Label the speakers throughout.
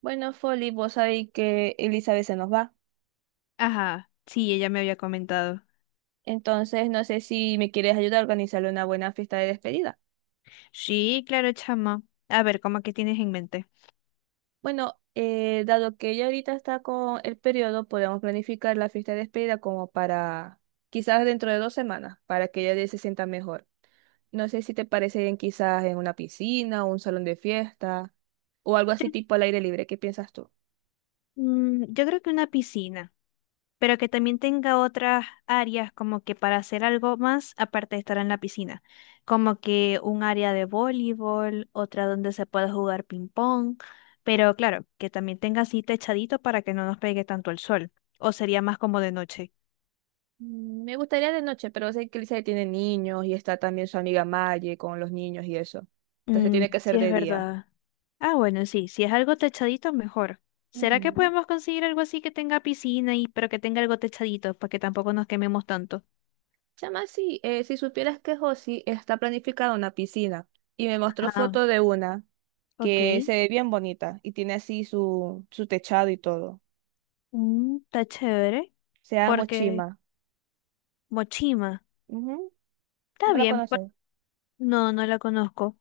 Speaker 1: Bueno, Folly, vos sabéis que Elizabeth se nos va.
Speaker 2: Ajá, sí, ella me había comentado.
Speaker 1: Entonces, no sé si me quieres ayudar a organizarle una buena fiesta de despedida.
Speaker 2: Sí, claro, chama. A ver, ¿cómo que tienes en mente?
Speaker 1: Bueno, dado que ella ahorita está con el periodo, podemos planificar la fiesta de despedida como para quizás dentro de 2 semanas, para que ella se sienta mejor. No sé si te parece bien quizás en una piscina o un salón de fiesta o algo así tipo al aire libre. ¿Qué piensas tú?
Speaker 2: Mm, yo creo que una piscina, pero que también tenga otras áreas como que para hacer algo más aparte de estar en la piscina, como que un área de voleibol, otra donde se pueda jugar ping pong, pero claro, que también tenga así techadito para que no nos pegue tanto el sol, o sería más como de noche.
Speaker 1: Me gustaría de noche, pero sé que Lisa tiene niños y está también su amiga Maye con los niños y eso. Entonces
Speaker 2: Mm,
Speaker 1: tiene que
Speaker 2: sí,
Speaker 1: ser
Speaker 2: es
Speaker 1: de día.
Speaker 2: verdad. Ah, bueno, sí, si es algo techadito, mejor. ¿Será que
Speaker 1: Ujú.
Speaker 2: podemos conseguir algo así que tenga piscina y pero que tenga algo techadito para que tampoco nos quememos tanto?
Speaker 1: Chama, sí, si supieras que Josie está planificada una piscina y me mostró
Speaker 2: Ah,
Speaker 1: foto de una
Speaker 2: ok.
Speaker 1: que se ve bien bonita y tiene así su techado y todo.
Speaker 2: Mm, está chévere.
Speaker 1: Se llama
Speaker 2: Porque
Speaker 1: Mochima.
Speaker 2: Mochima,
Speaker 1: Ujú.
Speaker 2: está
Speaker 1: ¿No la
Speaker 2: bien.
Speaker 1: conoces?
Speaker 2: No, no la conozco.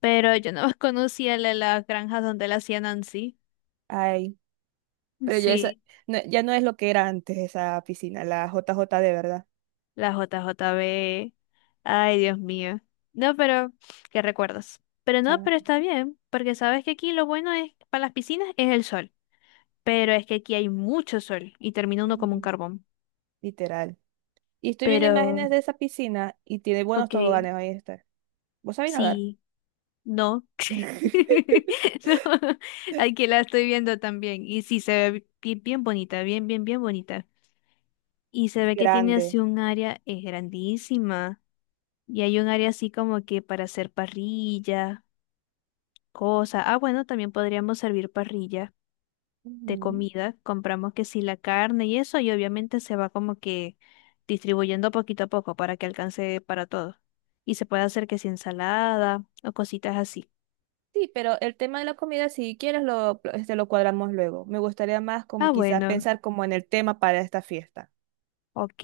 Speaker 2: Pero yo no conocía las granjas donde la hacía Nancy.
Speaker 1: Ay, pero ya, esa,
Speaker 2: Sí,
Speaker 1: ya no es lo que era antes esa piscina, la J J de verdad.
Speaker 2: la J J B. Ay, Dios mío. No, pero, ¿qué recuerdas? Pero no,
Speaker 1: Chama.
Speaker 2: pero está bien, porque sabes que aquí lo bueno es para las piscinas es el sol. Pero es que aquí hay mucho sol y termina uno como un
Speaker 1: Ujú.
Speaker 2: carbón.
Speaker 1: Literal. Y estoy viendo
Speaker 2: Pero,
Speaker 1: imágenes de esa piscina y tiene buenos
Speaker 2: ok,
Speaker 1: toboganes, ahí está. ¿Vos sabés nadar?
Speaker 2: sí, no. No, aquí la estoy viendo también. Y sí, se ve bien, bien bonita, bien, bien, bien bonita. Y
Speaker 1: Es
Speaker 2: se ve que tiene
Speaker 1: grande.
Speaker 2: así un área, es grandísima. Y hay un área así como que para hacer parrilla, cosas. Ah, bueno, también podríamos servir parrilla. De
Speaker 1: Ujú.
Speaker 2: comida, compramos que sí la carne y eso, y obviamente se va como que distribuyendo poquito a poco para que alcance para todos. Y se puede hacer que sí ensalada o cositas así.
Speaker 1: Sí, pero el tema de la comida, si quieres, lo cuadramos luego. Me gustaría más como
Speaker 2: Ah,
Speaker 1: quizás
Speaker 2: bueno,
Speaker 1: pensar como en el tema para esta fiesta.
Speaker 2: ok.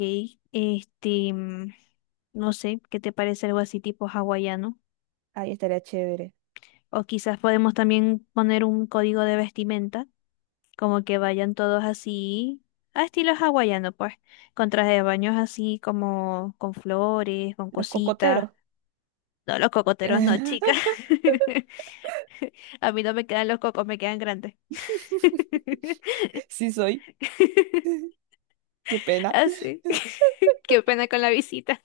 Speaker 2: Este, mm, no sé, ¿qué te parece algo así tipo hawaiano?
Speaker 1: Ahí estaría chévere.
Speaker 2: O quizás podemos también poner un código de vestimenta, como que vayan todos así, a estilo hawaiano, pues, con trajes de baños así como con flores, con
Speaker 1: Los
Speaker 2: cositas.
Speaker 1: cocoteros.
Speaker 2: No, los cocoteros no, chica. A mí no me quedan los cocos, me quedan grandes.
Speaker 1: Sí soy, qué pena.
Speaker 2: Así. Qué pena con la visita.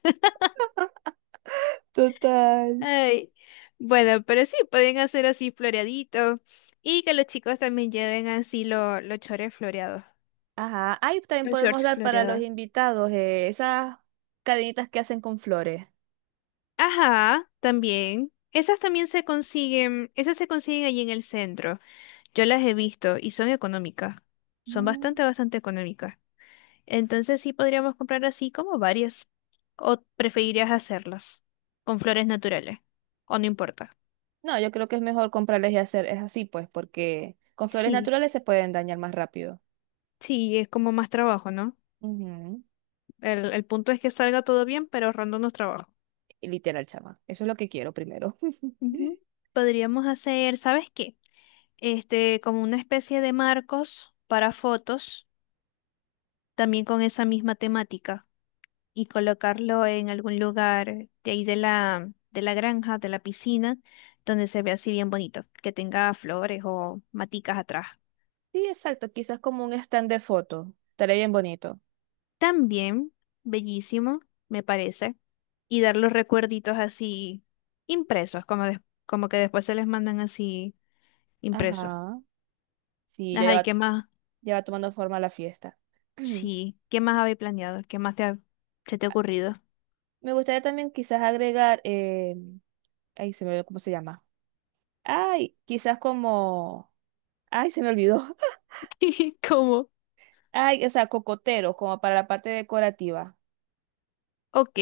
Speaker 1: Total.
Speaker 2: Ay. Bueno, pero sí, pueden hacer así floreadito. Y que los chicos también lleven así los chores floreados.
Speaker 1: Ajá, ahí también
Speaker 2: Los
Speaker 1: podemos
Speaker 2: shorts
Speaker 1: dar para los
Speaker 2: floreados.
Speaker 1: invitados esas cadenitas que hacen con flores.
Speaker 2: Ajá, también. Esas también se consiguen, esas se consiguen allí en el centro. Yo las he visto y son económicas. Son
Speaker 1: Mm.
Speaker 2: bastante, bastante económicas. Entonces sí podríamos comprar así como varias. ¿O preferirías hacerlas con flores naturales? ¿O no importa?
Speaker 1: No, yo creo que es mejor comprarles y hacer, es así pues, porque con flores
Speaker 2: Sí,
Speaker 1: naturales se pueden dañar más rápido.
Speaker 2: sí, es como más trabajo, ¿no?
Speaker 1: Ujú.
Speaker 2: El punto es que salga todo bien, pero ahorrándonos trabajo.
Speaker 1: Y literal, chama. Eso es lo que quiero primero.
Speaker 2: Ujú. Podríamos hacer, ¿sabes qué? Este, como una especie de marcos para fotos, también con esa misma temática. Y colocarlo en algún lugar de ahí de la granja, de la piscina, donde se vea así bien bonito, que tenga flores o maticas atrás.
Speaker 1: Sí, exacto. Quizás como un stand de foto. Estaría bien bonito.
Speaker 2: También, bellísimo, me parece, y dar los recuerditos así impresos, como que después se les mandan así impresos.
Speaker 1: Ajá. Sí,
Speaker 2: Ajá, ¿y qué más?
Speaker 1: ya va tomando forma la fiesta.
Speaker 2: Sí, ¿qué más habéis planeado? ¿Qué más te ha- ¿Se te ha ocurrido?
Speaker 1: Me gustaría también quizás agregar, ay, se me olvidó cómo se llama. Ay, quizás como, ay, se me olvidó.
Speaker 2: ¿Cómo?
Speaker 1: Ay, o sea, cocoteros, como para la parte decorativa.
Speaker 2: Ok,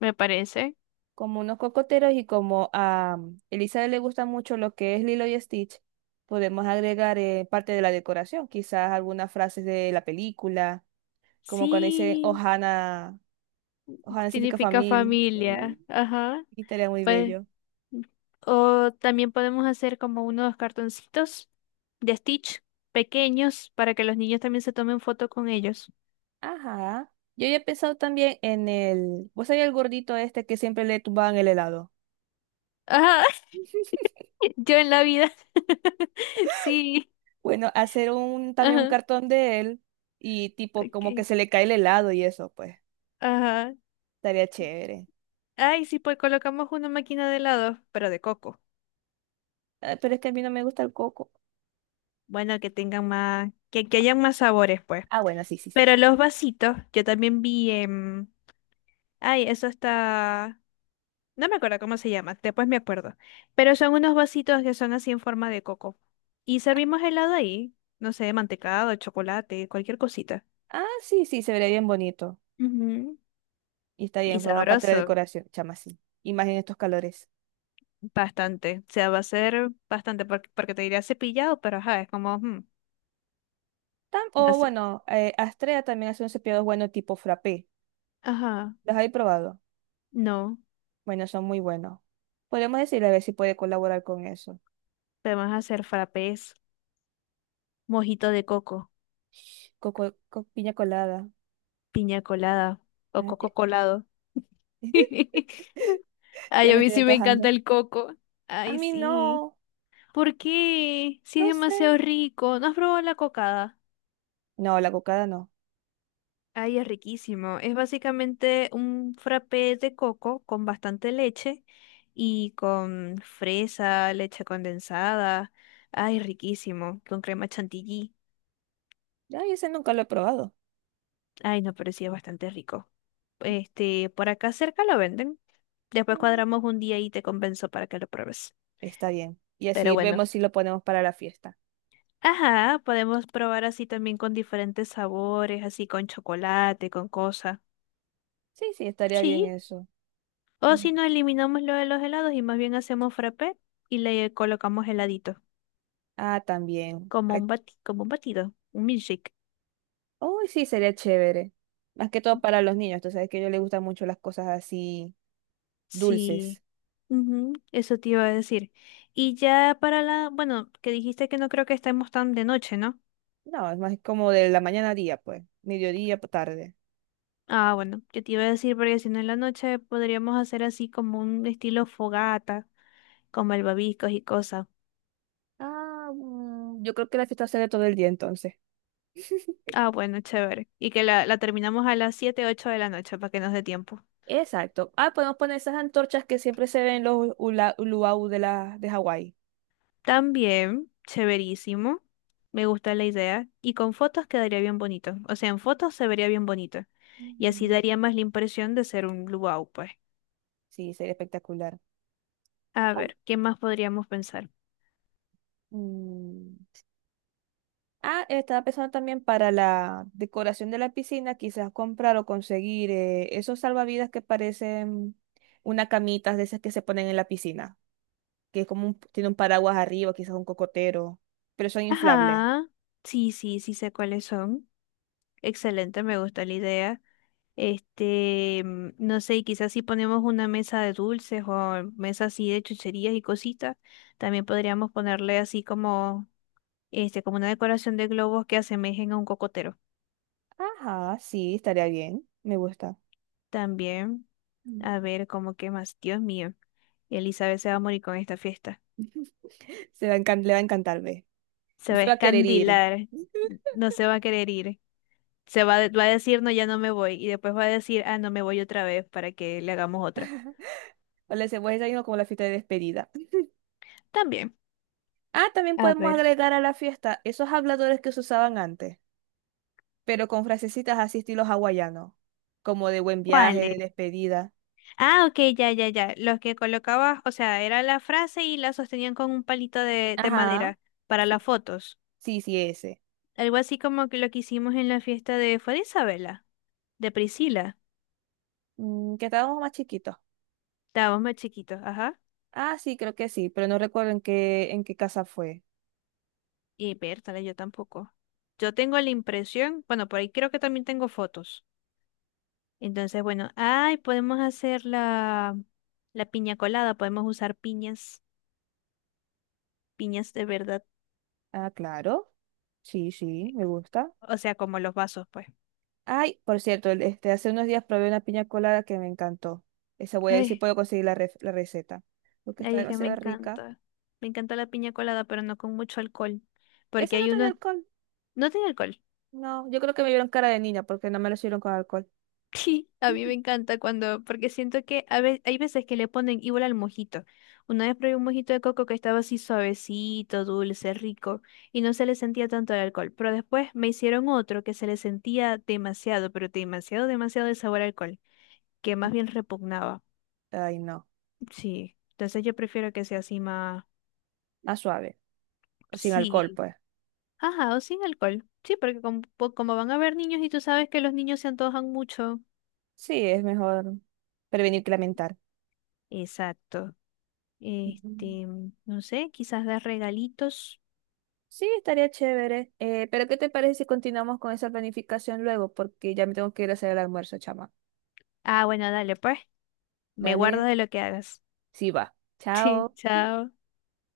Speaker 2: me parece.
Speaker 1: Como unos cocoteros y como a Elizabeth le gusta mucho lo que es Lilo y Stitch, podemos agregar parte de la decoración, quizás algunas frases de la película, como cuando dice
Speaker 2: Sí,
Speaker 1: Ohana, Ohana significa
Speaker 2: significa
Speaker 1: familia.
Speaker 2: familia. Ajá.
Speaker 1: Y estaría muy
Speaker 2: Pues,
Speaker 1: bello.
Speaker 2: o también podemos hacer como unos cartoncitos de Stitch pequeños para que los niños también se tomen foto con ellos.
Speaker 1: Ajá. Yo ya he pensado también en el. ¿Vos sabés el gordito este que siempre le tumbaban el helado?
Speaker 2: Ajá, yo en la vida. Sí,
Speaker 1: Bueno, hacer un también un
Speaker 2: ajá,
Speaker 1: cartón de él y tipo como que
Speaker 2: ok,
Speaker 1: se le cae el helado y eso, pues,
Speaker 2: ajá.
Speaker 1: estaría chévere.
Speaker 2: Ay, sí, pues colocamos una máquina de helado, pero de coco.
Speaker 1: Ah, pero es que a mí no me gusta el coco.
Speaker 2: Bueno, que tengan más, que hayan más sabores, pues.
Speaker 1: Ah, bueno, sí, sí, sí.
Speaker 2: Pero los vasitos, yo también vi en... Ay, eso está... No me acuerdo cómo se llama, después me acuerdo. Pero son unos vasitos que son así en forma de coco. Y servimos helado ahí, no sé, mantecado, chocolate, cualquier cosita.
Speaker 1: Ah, sí, sí, se vería bien bonito.
Speaker 2: Ujú.
Speaker 1: Y está bien,
Speaker 2: Y
Speaker 1: forma parte de la
Speaker 2: sabroso,
Speaker 1: decoración, chama, sí. Y más en estos calores.
Speaker 2: bastante. O sea, va a ser bastante, porque te diría cepillado, pero ajá, es como,
Speaker 1: Tam-
Speaker 2: no
Speaker 1: o
Speaker 2: sé.
Speaker 1: bueno, Astrea también hace un cepillado bueno tipo frappé.
Speaker 2: Ajá,
Speaker 1: ¿Los habéis probado?
Speaker 2: no.
Speaker 1: Bueno, son muy buenos. Podemos decirle a ver si puede colaborar con eso.
Speaker 2: Podemos hacer frappés, mojito de coco,
Speaker 1: Piña colada.
Speaker 2: piña colada o
Speaker 1: Ah, ya
Speaker 2: coco colado.
Speaker 1: ya
Speaker 2: Ay, a
Speaker 1: me
Speaker 2: mí
Speaker 1: estoy
Speaker 2: sí me
Speaker 1: antojando.
Speaker 2: encanta el coco.
Speaker 1: A
Speaker 2: Ay,
Speaker 1: mí
Speaker 2: sí.
Speaker 1: no.
Speaker 2: ¿Por qué? Si es
Speaker 1: No sé.
Speaker 2: demasiado rico. ¿No has probado la cocada?
Speaker 1: No, la cocada no.
Speaker 2: Ay, es riquísimo. Es básicamente un frappé de coco con bastante leche y con fresa, leche condensada. Ay, riquísimo. Con crema chantilly.
Speaker 1: Ay, ese nunca lo he probado.
Speaker 2: Ay, no, pero sí es bastante rico. Este, por acá cerca lo venden.
Speaker 1: Ya.
Speaker 2: Después cuadramos un día y te compenso para que lo pruebes.
Speaker 1: Está bien. Y
Speaker 2: Pero
Speaker 1: así
Speaker 2: bueno.
Speaker 1: vemos si lo ponemos para la fiesta.
Speaker 2: Ajá, podemos probar así también con diferentes sabores, así con chocolate, con cosas.
Speaker 1: Sí, sí, estaría bien
Speaker 2: Sí,
Speaker 1: eso.
Speaker 2: o
Speaker 1: Mm.
Speaker 2: si no eliminamos lo de los helados y más bien hacemos frappé y le colocamos heladito,
Speaker 1: Ah, también. Ay,
Speaker 2: como un batido, un milkshake.
Speaker 1: oh, sí, sería chévere. Más que todo para los niños. Tú sabes que a ellos les gustan mucho las cosas así dulces.
Speaker 2: Sí, ujú, eso te iba a decir. Y ya para la, bueno, que dijiste que no creo que estemos tan de noche, ¿no?
Speaker 1: No, es más como de la mañana a día, pues. Mediodía, tarde.
Speaker 2: Ah, bueno, yo te iba a decir porque si no en la noche podríamos hacer así como un estilo fogata, como albabicos y cosas.
Speaker 1: Ah, mm, yo creo que la fiesta será todo el día entonces.
Speaker 2: Ah, bueno, chévere. Y que la terminamos a las 7 8 de la noche para que nos dé tiempo.
Speaker 1: Exacto. Ah, podemos poner esas antorchas que siempre se ven en los luau de, la, de Hawái.
Speaker 2: También, severísimo. Me gusta la idea. Y con fotos quedaría bien bonito. O sea, en fotos se vería bien bonito. Y así
Speaker 1: Mm.
Speaker 2: daría más la impresión de ser un luau, pues.
Speaker 1: Sí, sería espectacular.
Speaker 2: A
Speaker 1: Ah,
Speaker 2: ver, ¿qué más podríamos pensar?
Speaker 1: mm, ah, estaba pensando también para la decoración de la piscina, quizás comprar o conseguir esos salvavidas que parecen una camita de esas que se ponen en la piscina, que es como tiene un paraguas arriba, quizás un cocotero, pero son inflables.
Speaker 2: Ajá. Sí, sí, sí sé cuáles son. Excelente, me gusta la idea. Este, mm, no sé, y quizás si ponemos una mesa de dulces o mesa así de chucherías y cositas, también podríamos ponerle así como, este, como una decoración de globos que asemejen a un cocotero.
Speaker 1: Ajá, sí, estaría bien, me gusta.
Speaker 2: También.
Speaker 1: Mm.
Speaker 2: A ver, ¿cómo qué más? Dios mío. Elizabeth se va a morir con esta fiesta.
Speaker 1: Se va a le va a encantar, ve.
Speaker 2: Se
Speaker 1: No
Speaker 2: va a
Speaker 1: se va a querer ir.
Speaker 2: escandilar. No se va a querer ir. Va a decir, no, ya no me voy. Y después va a decir, ah, no me voy otra vez para que le hagamos otra.
Speaker 1: O le hacemos desayuno como la fiesta de despedida.
Speaker 2: También.
Speaker 1: Ah, también
Speaker 2: A
Speaker 1: podemos
Speaker 2: ver.
Speaker 1: agregar a la fiesta esos habladores que se usaban antes, pero con frasecitas así estilo hawaiano, como de buen viaje,
Speaker 2: ¿Cuáles?
Speaker 1: de despedida.
Speaker 2: Ah, ok, ya, ya, ya. Los que colocabas, o sea, era la frase y la sostenían con un palito de
Speaker 1: Ajá.
Speaker 2: madera para las
Speaker 1: Sí,
Speaker 2: fotos.
Speaker 1: sí, sí, ese.
Speaker 2: Algo así como que lo que hicimos en la fiesta de, fue de Isabela, de Priscila.
Speaker 1: Mm, que estábamos más chiquitos.
Speaker 2: Estábamos más chiquitos, ajá.
Speaker 1: Ah, sí, creo que sí, pero no recuerdo en qué casa fue.
Speaker 2: Y Bertale, yo tampoco. Yo tengo la impresión, bueno, por ahí creo que también tengo fotos. Entonces, bueno, ay, podemos hacer la piña colada, podemos usar piñas, piñas de verdad.
Speaker 1: Ah, claro. Sí, sí, me gusta.
Speaker 2: O sea, como los vasos, pues.
Speaker 1: Ay, por cierto, hace unos días probé una piña colada que me encantó. Esa voy a ver si
Speaker 2: Ay,
Speaker 1: puedo conseguir la receta, porque está
Speaker 2: ay, es que me
Speaker 1: demasiado rica.
Speaker 2: encanta. Me encanta la piña colada, pero no con mucho alcohol.
Speaker 1: Esa
Speaker 2: Porque
Speaker 1: no
Speaker 2: hay
Speaker 1: tiene
Speaker 2: unos,
Speaker 1: alcohol.
Speaker 2: no tiene alcohol.
Speaker 1: No, yo creo que me vieron cara de niña porque no me lo sirvieron con alcohol.
Speaker 2: Sí, a mí me encanta cuando, porque siento que hay veces que le ponen igual al mojito. Una vez probé un mojito de coco que estaba así suavecito, dulce, rico, y no se le sentía tanto el alcohol. Pero después me hicieron otro que se le sentía demasiado, pero demasiado, demasiado el sabor a alcohol, que más bien repugnaba.
Speaker 1: Ay, no.
Speaker 2: Sí, entonces yo prefiero que sea así más,
Speaker 1: Más suave. O sin alcohol,
Speaker 2: sí,
Speaker 1: pues.
Speaker 2: ajá, o sin alcohol. Sí, porque como, como van a haber niños y tú sabes que los niños se antojan mucho.
Speaker 1: Sí, es mejor prevenir que lamentar.
Speaker 2: Exacto.
Speaker 1: Ujú.
Speaker 2: Este, no sé, quizás dar regalitos.
Speaker 1: Sí, estaría chévere. ¿Pero qué te parece si continuamos con esa planificación luego? Porque ya me tengo que ir a hacer el almuerzo, chama.
Speaker 2: Ah, bueno, dale, pues. Me guardo
Speaker 1: Dale.
Speaker 2: de lo que hagas.
Speaker 1: Sí, va.
Speaker 2: Sí,
Speaker 1: Chao.
Speaker 2: chao.